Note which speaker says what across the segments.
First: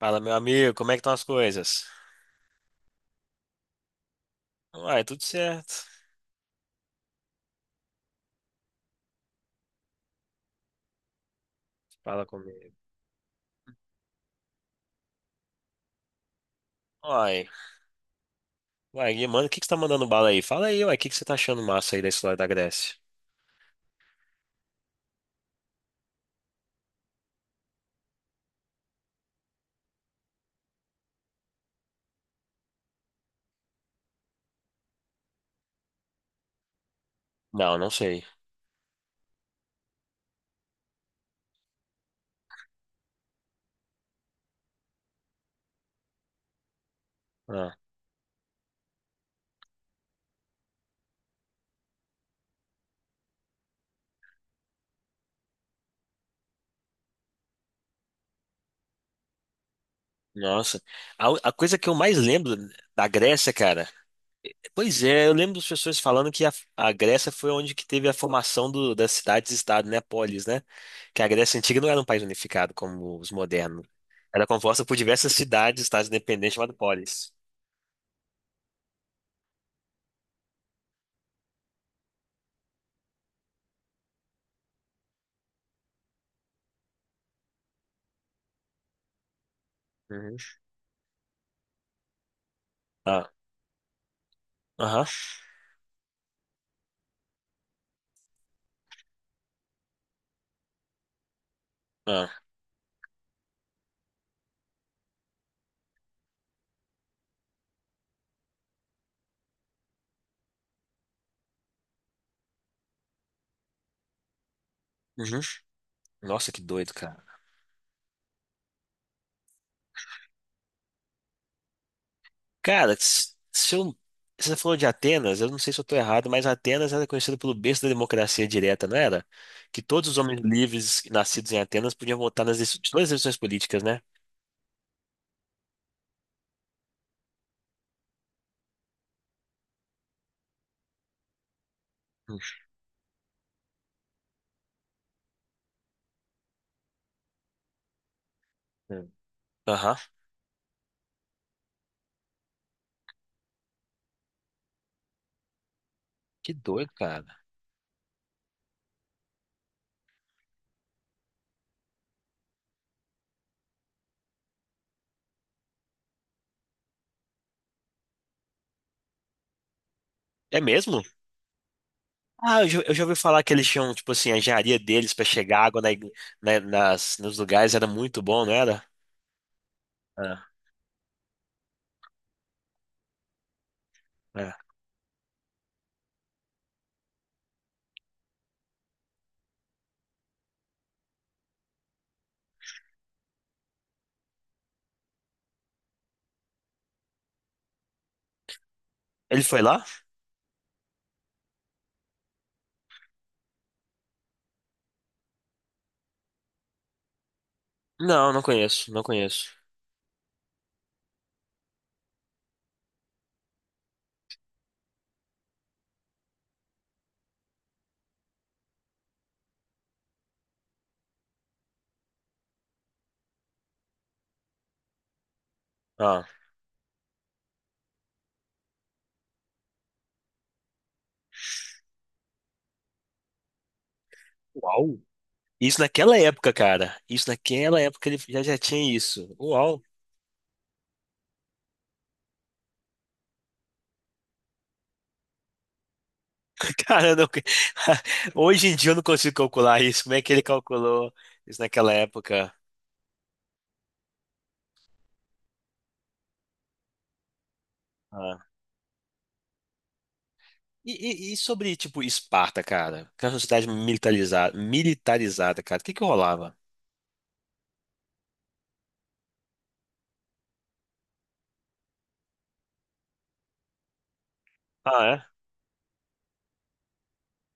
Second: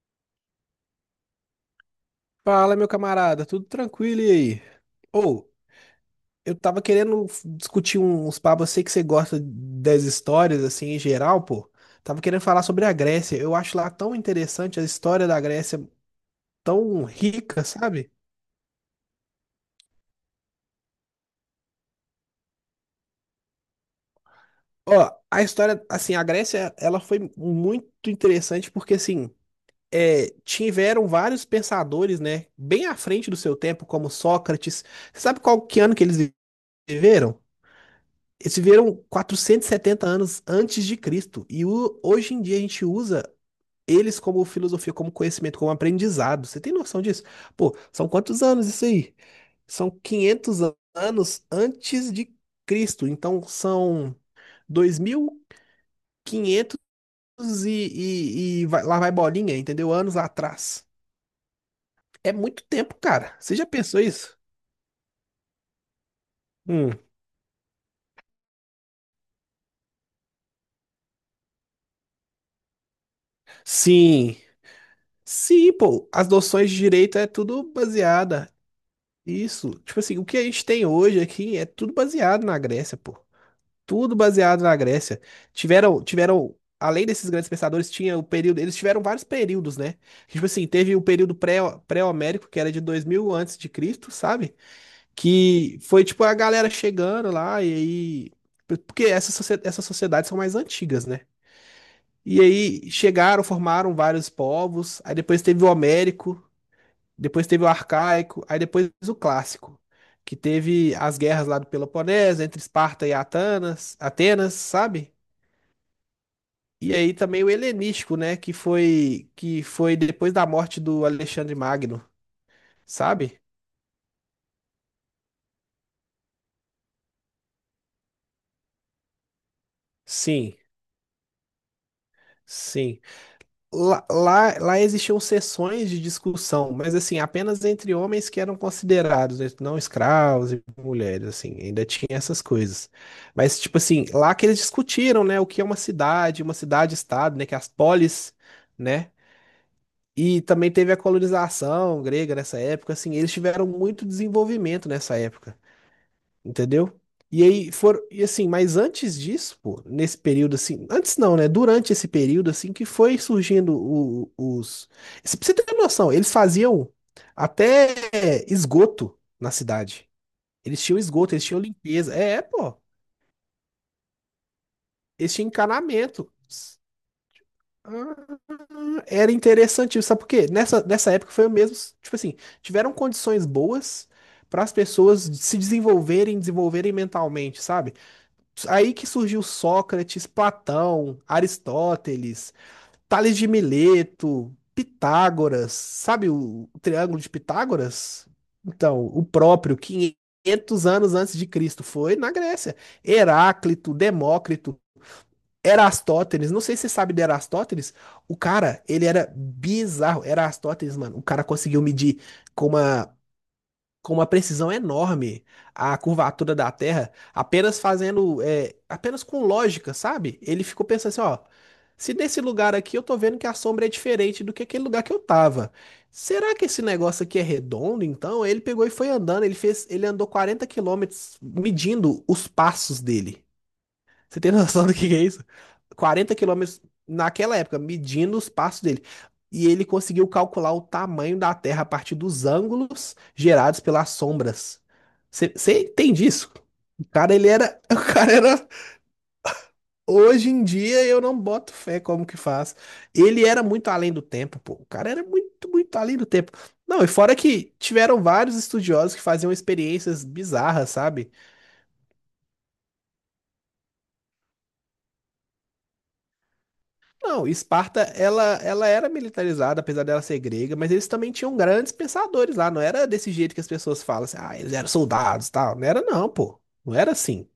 Speaker 1: Fala, meu amigo, como é que estão as coisas?
Speaker 2: Fala, meu camarada, tudo tranquilo e aí?
Speaker 1: Uai, tudo
Speaker 2: Ou,
Speaker 1: certo.
Speaker 2: eu tava querendo discutir uns papos, eu sei que você gosta das histórias, assim, em geral, pô. Tava
Speaker 1: Fala
Speaker 2: querendo falar
Speaker 1: comigo.
Speaker 2: sobre a Grécia. Eu acho lá tão interessante a história da Grécia, tão
Speaker 1: Uai,
Speaker 2: rica, sabe?
Speaker 1: uai, e, mano, o que que você tá mandando bala aí? Fala aí, uai, o que que você tá achando massa aí da história da Grécia?
Speaker 2: Ó, a história, assim, a Grécia, ela foi muito interessante porque, assim, tiveram vários pensadores, né, bem à frente do seu tempo, como Sócrates. Sabe qual que ano que eles viveram?
Speaker 1: Não, não sei.
Speaker 2: Eles viveram 470 anos antes de Cristo. Hoje em dia a gente usa eles como filosofia, como conhecimento, como aprendizado. Você tem noção disso?
Speaker 1: Ah,
Speaker 2: Pô, são quantos anos isso aí? São 500 anos antes de Cristo. Então são 2.500 e, quinhentos e, lá vai bolinha, entendeu? Anos
Speaker 1: nossa.
Speaker 2: atrás.
Speaker 1: A coisa que eu mais
Speaker 2: É
Speaker 1: lembro
Speaker 2: muito tempo,
Speaker 1: da
Speaker 2: cara.
Speaker 1: Grécia,
Speaker 2: Você já
Speaker 1: cara.
Speaker 2: pensou isso?
Speaker 1: Pois é, eu lembro das pessoas falando que a
Speaker 2: Hum.
Speaker 1: Grécia foi onde que teve a formação das cidades-estado, né? Polis, né? Que a Grécia antiga não era um país unificado como os modernos.
Speaker 2: Sim.
Speaker 1: Era composta por diversas
Speaker 2: Sim,
Speaker 1: cidades-estados
Speaker 2: pô, as
Speaker 1: independentes
Speaker 2: noções
Speaker 1: chamadas
Speaker 2: de direito é
Speaker 1: polis.
Speaker 2: tudo baseada. Isso, tipo assim, o que a gente tem hoje aqui é tudo baseado na Grécia, pô. Tudo baseado na Grécia. Tiveram, tiveram, além desses grandes pensadores, tinha o período, eles tiveram vários períodos, né?
Speaker 1: Uhum.
Speaker 2: Tipo assim, teve o período pré-homérico, que era de 2.000
Speaker 1: Ah,
Speaker 2: antes de Cristo, sabe?
Speaker 1: aham.
Speaker 2: Que foi tipo a galera chegando lá e aí, porque essas sociedades são mais antigas, né?
Speaker 1: Ah.
Speaker 2: E aí chegaram, formaram vários povos, aí depois teve o Homérico, depois teve o arcaico, aí depois o clássico, que teve as guerras lá do Peloponeso, entre Esparta e Atenas, sabe?
Speaker 1: Uhum. Nossa, que doido,
Speaker 2: E aí
Speaker 1: cara.
Speaker 2: também o helenístico, né, que foi depois da morte do Alexandre Magno,
Speaker 1: Cara,
Speaker 2: sabe?
Speaker 1: se você falou de Atenas, eu não sei se eu tô errado, mas Atenas era conhecida pelo berço da democracia direta, não era? Que todos os homens
Speaker 2: Sim,
Speaker 1: livres nascidos em Atenas podiam votar
Speaker 2: sim.
Speaker 1: todas as decisões políticas, né?
Speaker 2: Lá existiam sessões de discussão, mas assim, apenas entre homens que eram considerados, né, não escravos e mulheres, assim, ainda tinha essas coisas. Mas, tipo assim, lá que eles discutiram, né, o que é uma cidade, uma cidade-estado, né, que é as polis, né,
Speaker 1: Uhum. Aham.
Speaker 2: e também teve a colonização grega nessa época, assim, eles tiveram muito desenvolvimento nessa época.
Speaker 1: Que doido,
Speaker 2: Entendeu?
Speaker 1: cara.
Speaker 2: E aí foram, e assim, mas antes disso, pô, nesse período assim, antes não, né? Durante esse período assim que foi surgindo o- os, se- pra você ter noção, eles faziam até esgoto na cidade.
Speaker 1: É
Speaker 2: Eles tinham
Speaker 1: mesmo?
Speaker 2: esgoto, eles tinham limpeza.
Speaker 1: Ah, eu
Speaker 2: Pô,
Speaker 1: já, eu já ouvi falar que eles tinham, tipo assim, a engenharia deles pra
Speaker 2: eles tinham
Speaker 1: chegar água na, igre-
Speaker 2: encanamento.
Speaker 1: na- nas, nos lugares era muito
Speaker 2: Ah,
Speaker 1: bom, não era?
Speaker 2: era interessante, sabe por
Speaker 1: É,
Speaker 2: quê? Nessa época foi o mesmo, tipo assim, tiveram condições boas
Speaker 1: é.
Speaker 2: para as pessoas se desenvolverem, desenvolverem mentalmente, sabe? Aí que surgiu Sócrates, Platão, Aristóteles, Tales de Mileto, Pitágoras, sabe o Triângulo de Pitágoras? Então, o
Speaker 1: Ele foi
Speaker 2: próprio
Speaker 1: lá?
Speaker 2: 500 anos antes de Cristo foi na Grécia. Heráclito, Demócrito, Erastótenes, não sei se você sabe de Erastótenes,
Speaker 1: Não,
Speaker 2: o
Speaker 1: não
Speaker 2: cara,
Speaker 1: conheço, não
Speaker 2: ele era
Speaker 1: conheço.
Speaker 2: bizarro. Erastótenes, mano, o cara conseguiu medir com uma com uma precisão enorme a curvatura da Terra, apenas fazendo, apenas com lógica, sabe? Ele ficou pensando assim, ó, se desse lugar aqui eu tô vendo que a sombra é diferente do que aquele lugar que eu tava.
Speaker 1: Ah.
Speaker 2: Será que esse negócio aqui é redondo, então? Ele pegou e foi andando, ele andou 40 quilômetros medindo os passos dele. Você tem noção do
Speaker 1: Uau.
Speaker 2: que é isso?
Speaker 1: Isso naquela
Speaker 2: 40
Speaker 1: época,
Speaker 2: quilômetros
Speaker 1: cara. Isso
Speaker 2: naquela época,
Speaker 1: naquela época ele
Speaker 2: medindo
Speaker 1: já,
Speaker 2: os
Speaker 1: já
Speaker 2: passos
Speaker 1: tinha
Speaker 2: dele.
Speaker 1: isso.
Speaker 2: E
Speaker 1: Uau!
Speaker 2: ele conseguiu calcular o tamanho da Terra a partir dos ângulos gerados pelas sombras. Você entende isso? O
Speaker 1: Cara, eu não.
Speaker 2: cara, ele era. O cara
Speaker 1: Hoje
Speaker 2: era.
Speaker 1: em dia eu não consigo calcular isso. Como é que ele
Speaker 2: Hoje em dia
Speaker 1: calculou
Speaker 2: eu não
Speaker 1: isso
Speaker 2: boto
Speaker 1: naquela
Speaker 2: fé como que
Speaker 1: época?
Speaker 2: faz. Ele era muito além do tempo, pô. O cara era muito, muito além do tempo. Não, e fora que tiveram
Speaker 1: Ah.
Speaker 2: vários estudiosos que faziam experiências bizarras,
Speaker 1: E,
Speaker 2: sabe?
Speaker 1: e sobre, tipo, Esparta, cara? Que era uma sociedade militarizada, militarizada, cara. O que que rolava?
Speaker 2: Não, Esparta, ela era militarizada, apesar dela ser grega, mas eles também tinham grandes pensadores lá. Não era desse jeito que as pessoas falam, assim, ah, eles eram
Speaker 1: Ah, é?
Speaker 2: soldados, tal. Não era não, pô. Não era assim.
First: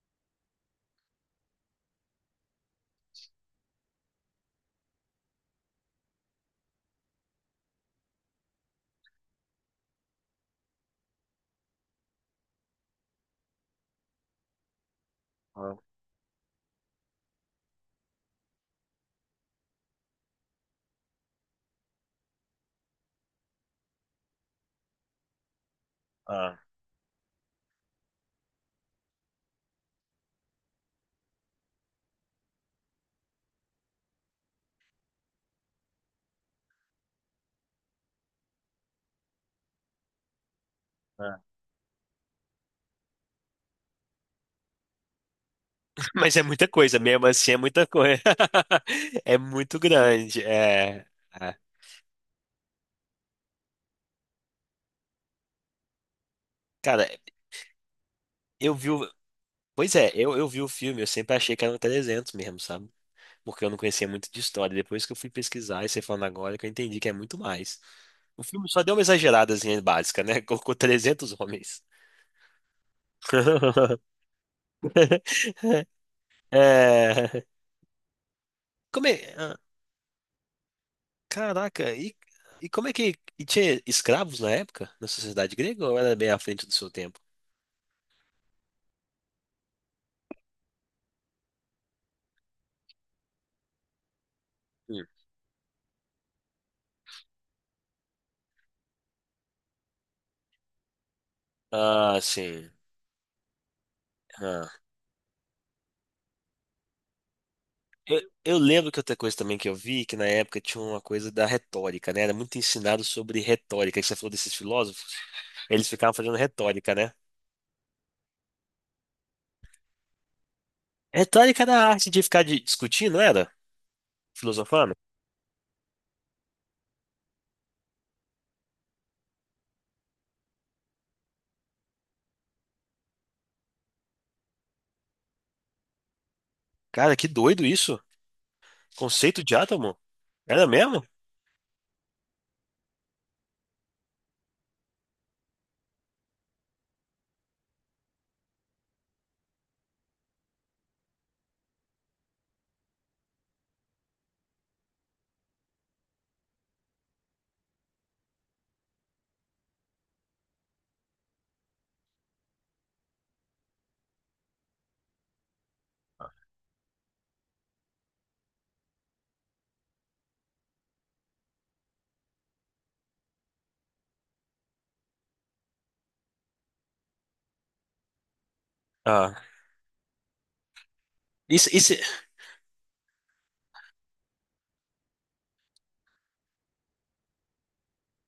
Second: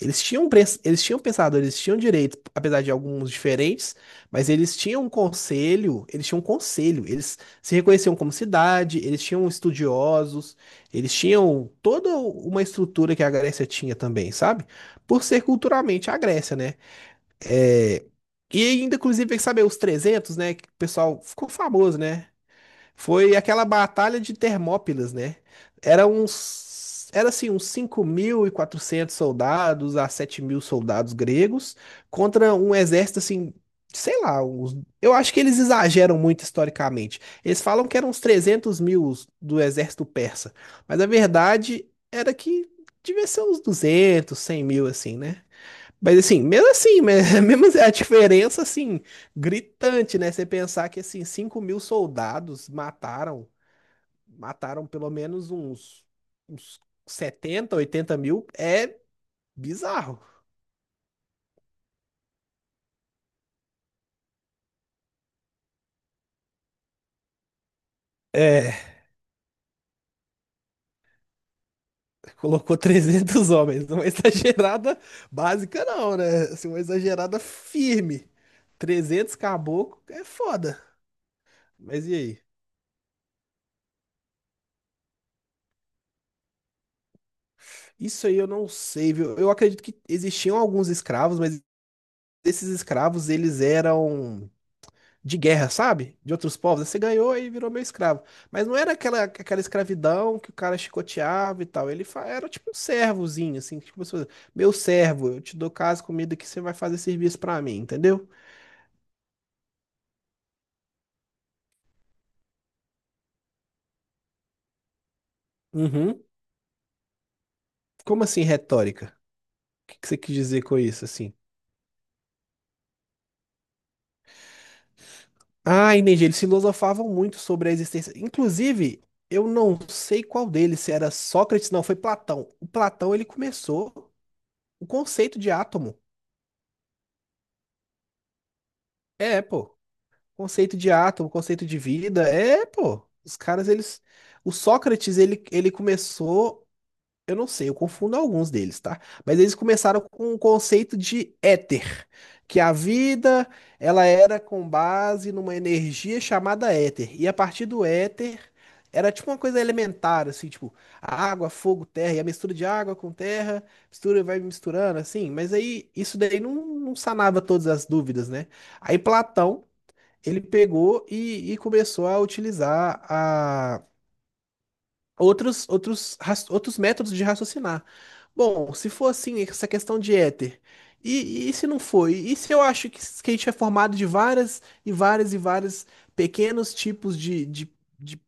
Speaker 2: Eles tinham pensadores, eles tinham direitos, apesar de alguns diferentes, mas eles tinham um conselho, eles se reconheciam como cidade, eles tinham estudiosos, eles tinham toda uma estrutura que a Grécia tinha também, sabe? Por ser
Speaker 1: Ah,
Speaker 2: culturalmente a Grécia, né? É, e ainda, inclusive, sabe, os 300, né? Que o pessoal ficou famoso, né? Foi aquela batalha de Termópilas, né? Era
Speaker 1: ah,
Speaker 2: uns, era assim, uns 5.400 soldados a 7.000 soldados gregos contra um exército, assim, sei lá, eu acho que eles exageram muito historicamente. Eles falam que eram uns 300.000 do exército persa, mas a
Speaker 1: ah.
Speaker 2: verdade era que devia ser uns 200, 100.000, assim, né? Mas
Speaker 1: Mas é
Speaker 2: assim,
Speaker 1: muita
Speaker 2: mesmo
Speaker 1: coisa,
Speaker 2: assim,
Speaker 1: mesmo assim é
Speaker 2: mesmo
Speaker 1: muita
Speaker 2: a
Speaker 1: coisa.
Speaker 2: diferença assim,
Speaker 1: É muito
Speaker 2: gritante, né?
Speaker 1: grande.
Speaker 2: Você pensar que
Speaker 1: É,
Speaker 2: assim,
Speaker 1: é.
Speaker 2: 5.000 soldados mataram pelo menos uns
Speaker 1: Cara,
Speaker 2: 70 80 mil,
Speaker 1: eu vi
Speaker 2: é
Speaker 1: o. Pois é,
Speaker 2: bizarro.
Speaker 1: eu vi o filme, eu sempre achei que eram 300 mesmo, sabe? Porque eu não conhecia muito de história. Depois que eu fui pesquisar e você falando agora, que eu entendi que é muito mais. O filme
Speaker 2: É,
Speaker 1: só deu uma exageradazinha básica, né? Colocou 300 homens.
Speaker 2: colocou 300 homens, uma exagerada básica não, né? Assim, uma exagerada
Speaker 1: É.
Speaker 2: firme.
Speaker 1: Como é.
Speaker 2: 300
Speaker 1: Ah,
Speaker 2: caboclo é foda.
Speaker 1: caraca,
Speaker 2: Mas e
Speaker 1: e,
Speaker 2: aí?
Speaker 1: e como é que. E tinha escravos na época, na sociedade grega, ou era bem à frente do seu tempo?
Speaker 2: Isso aí eu não sei, viu? Eu acredito que existiam alguns escravos, mas esses escravos, eles eram
Speaker 1: Hum.
Speaker 2: de guerra, sabe? De outros povos. Aí você ganhou e virou meu escravo. Mas não era aquela escravidão que o cara chicoteava e tal.
Speaker 1: Ah,
Speaker 2: Era
Speaker 1: sim.
Speaker 2: tipo um servozinho, assim, tipo, como meu
Speaker 1: Ah.
Speaker 2: servo, eu te dou casa, comida que você vai fazer serviço pra mim,
Speaker 1: Eu,
Speaker 2: entendeu?
Speaker 1: eu lembro que outra coisa também que eu vi, que na época tinha uma coisa da retórica, né? Era muito ensinado sobre retórica, que você falou desses filósofos, eles ficavam
Speaker 2: Uhum.
Speaker 1: fazendo retórica, né?
Speaker 2: Como assim retórica? O que que você quis dizer com isso, assim?
Speaker 1: Retórica da arte de ficar discutindo, não era? Filosofando?
Speaker 2: Ah, entendi. Eles filosofavam muito sobre a existência. Inclusive, eu não sei qual deles, se era Sócrates, não, foi Platão. O Platão, ele começou o conceito de átomo.
Speaker 1: Cara, que doido isso. Conceito
Speaker 2: É,
Speaker 1: de
Speaker 2: pô.
Speaker 1: átomo? Era
Speaker 2: Conceito de
Speaker 1: mesmo?
Speaker 2: átomo, conceito de vida, é, pô. Os caras, eles. O Sócrates, ele começou. Eu não sei, eu confundo alguns deles, tá? Mas eles começaram com o conceito de éter, que a vida, ela era com base numa energia chamada éter. E a partir do éter, era tipo uma coisa elementar, assim, tipo, água, fogo, terra, e a mistura de água com terra, mistura, vai misturando, assim. Mas aí, isso daí não, não sanava todas as dúvidas, né? Aí Platão ele pegou e começou a utilizar a outros métodos de raciocinar. Bom, se for
Speaker 1: Ah,
Speaker 2: assim, essa questão de éter, e se
Speaker 1: isso,
Speaker 2: não
Speaker 1: isso,
Speaker 2: foi? E se eu acho que a gente é formado de várias e várias e várias pequenos tipos de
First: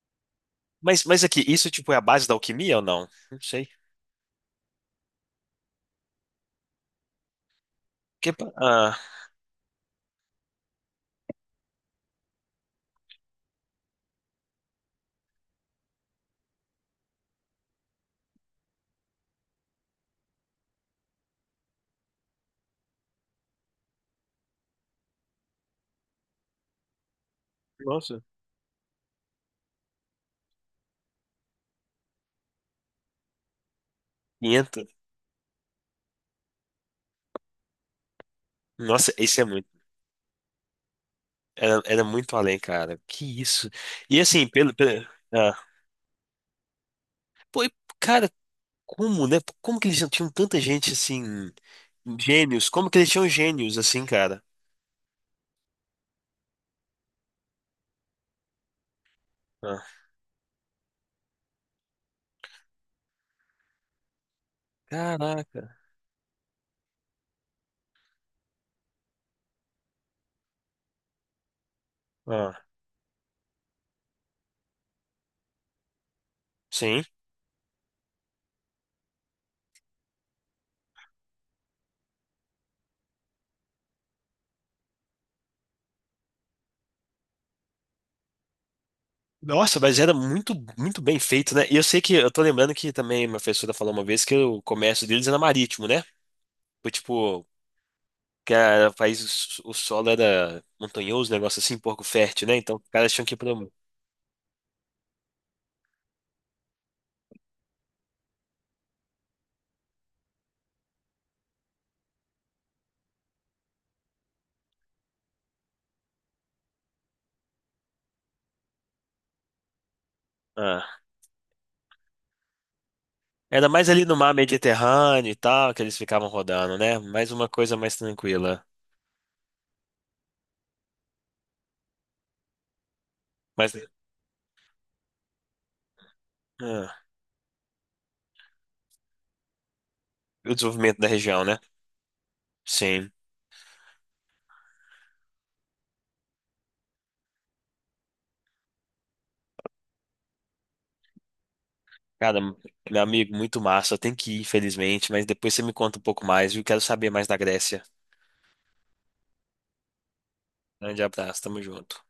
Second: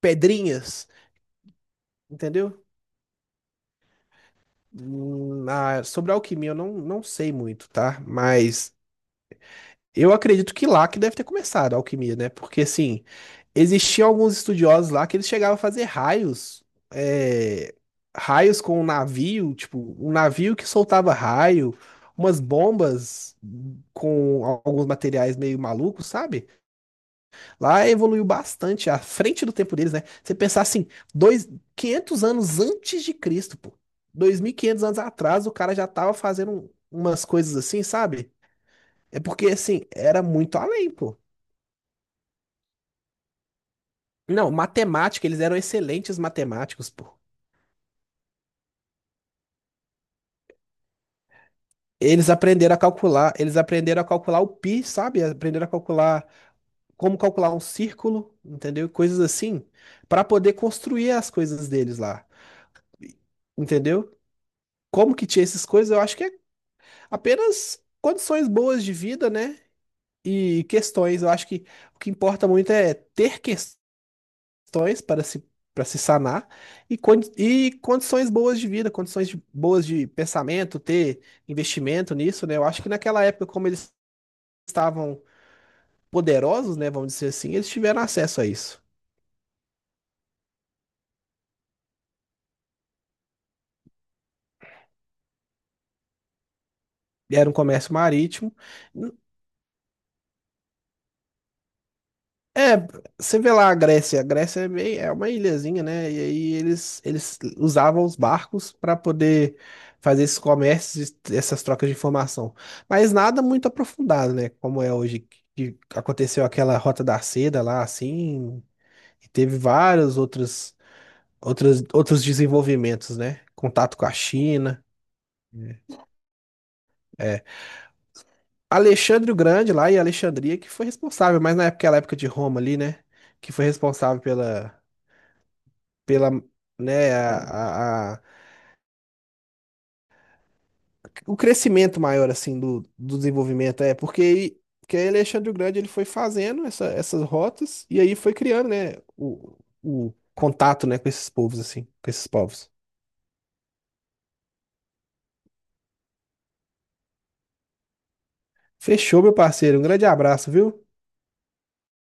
Speaker 2: pedrinhas,
Speaker 1: mas aqui, isso tipo é a base da
Speaker 2: entendeu?
Speaker 1: alquimia ou não? Não sei.
Speaker 2: Ah, sobre a alquimia eu não, não sei muito, tá? Mas
Speaker 1: Ah,
Speaker 2: eu acredito que lá que deve ter começado a alquimia, né? Porque, assim, existiam alguns estudiosos lá que eles chegavam a fazer raios, é, raios com um navio, tipo, um navio que soltava raio, umas bombas com alguns materiais meio malucos, sabe? Lá
Speaker 1: nossa.
Speaker 2: evoluiu bastante, à frente do tempo deles, né? Você pensar assim, dois, 500 anos antes de Cristo, pô. 2.500
Speaker 1: 500.
Speaker 2: anos atrás, o cara já tava fazendo umas coisas assim, sabe?
Speaker 1: Nossa,
Speaker 2: É
Speaker 1: isso é
Speaker 2: porque,
Speaker 1: muito,
Speaker 2: assim, era muito além, pô.
Speaker 1: era muito além, cara. Que isso. E assim,
Speaker 2: Não,
Speaker 1: pelo,
Speaker 2: matemática, eles eram
Speaker 1: ah,
Speaker 2: excelentes matemáticos, pô.
Speaker 1: pô, e, cara, como, né? Como que eles tinham tanta gente assim,
Speaker 2: Eles
Speaker 1: gênios?
Speaker 2: aprenderam a
Speaker 1: Como que eles tinham
Speaker 2: calcular, eles
Speaker 1: gênios
Speaker 2: aprenderam
Speaker 1: assim,
Speaker 2: a calcular
Speaker 1: cara?
Speaker 2: o pi, sabe? Aprenderam a calcular como calcular um círculo, entendeu? Coisas assim,
Speaker 1: Ah,
Speaker 2: para poder construir as coisas deles lá. Entendeu? Como que tinha essas
Speaker 1: caraca.
Speaker 2: coisas? Eu acho que é apenas condições boas de vida, né? E questões. Eu acho que o que importa
Speaker 1: Ah,
Speaker 2: muito é ter questões para se sanar e,
Speaker 1: sim.
Speaker 2: e condições boas de vida, boas de pensamento, ter investimento nisso, né? Eu acho que naquela época, como eles estavam poderosos, né, vamos dizer assim, eles tiveram acesso a isso.
Speaker 1: Nossa, mas era muito, muito bem feito, né? E eu sei que, eu tô lembrando que também minha professora falou uma vez que o comércio deles era marítimo, né? Foi tipo,
Speaker 2: Era um comércio
Speaker 1: que
Speaker 2: marítimo.
Speaker 1: era país, o solo era montanhoso, um negócio assim, pouco fértil, né?
Speaker 2: É,
Speaker 1: Então, os caras tinham que ir
Speaker 2: você vê
Speaker 1: pro.
Speaker 2: lá a Grécia, é meio, uma ilhazinha, né? E aí eles usavam os barcos para poder fazer esses comércios, e essas trocas de informação. Mas nada muito aprofundado, né? Como é hoje, que aconteceu aquela Rota da Seda lá, assim, e teve vários outros,
Speaker 1: Ah.
Speaker 2: outros, outros desenvolvimentos, né?
Speaker 1: Era mais
Speaker 2: Contato
Speaker 1: ali
Speaker 2: com a
Speaker 1: no mar
Speaker 2: China.
Speaker 1: Mediterrâneo e tal, que eles ficavam rodando, né? Mais
Speaker 2: É. É.
Speaker 1: uma coisa mais tranquila.
Speaker 2: Alexandre o Grande lá e Alexandria que foi responsável, mas na época, aquela época de Roma ali, né? Que foi
Speaker 1: Mas,
Speaker 2: responsável pela pela,
Speaker 1: ah,
Speaker 2: né, a, a- a-
Speaker 1: o desenvolvimento da
Speaker 2: o
Speaker 1: região, né?
Speaker 2: crescimento maior, assim, do,
Speaker 1: Sim.
Speaker 2: do desenvolvimento, porque, aí Alexandre o Grande, ele foi fazendo essas rotas, e aí foi criando, né, o contato, né, com esses povos, assim, com esses
Speaker 1: Cara,
Speaker 2: povos.
Speaker 1: meu amigo, muito massa. Eu tenho que ir, infelizmente, mas depois você me conta um pouco mais, viu? Quero saber mais da Grécia.
Speaker 2: Fechou, meu parceiro, um grande abraço, viu?
Speaker 1: Grande abraço, tamo junto.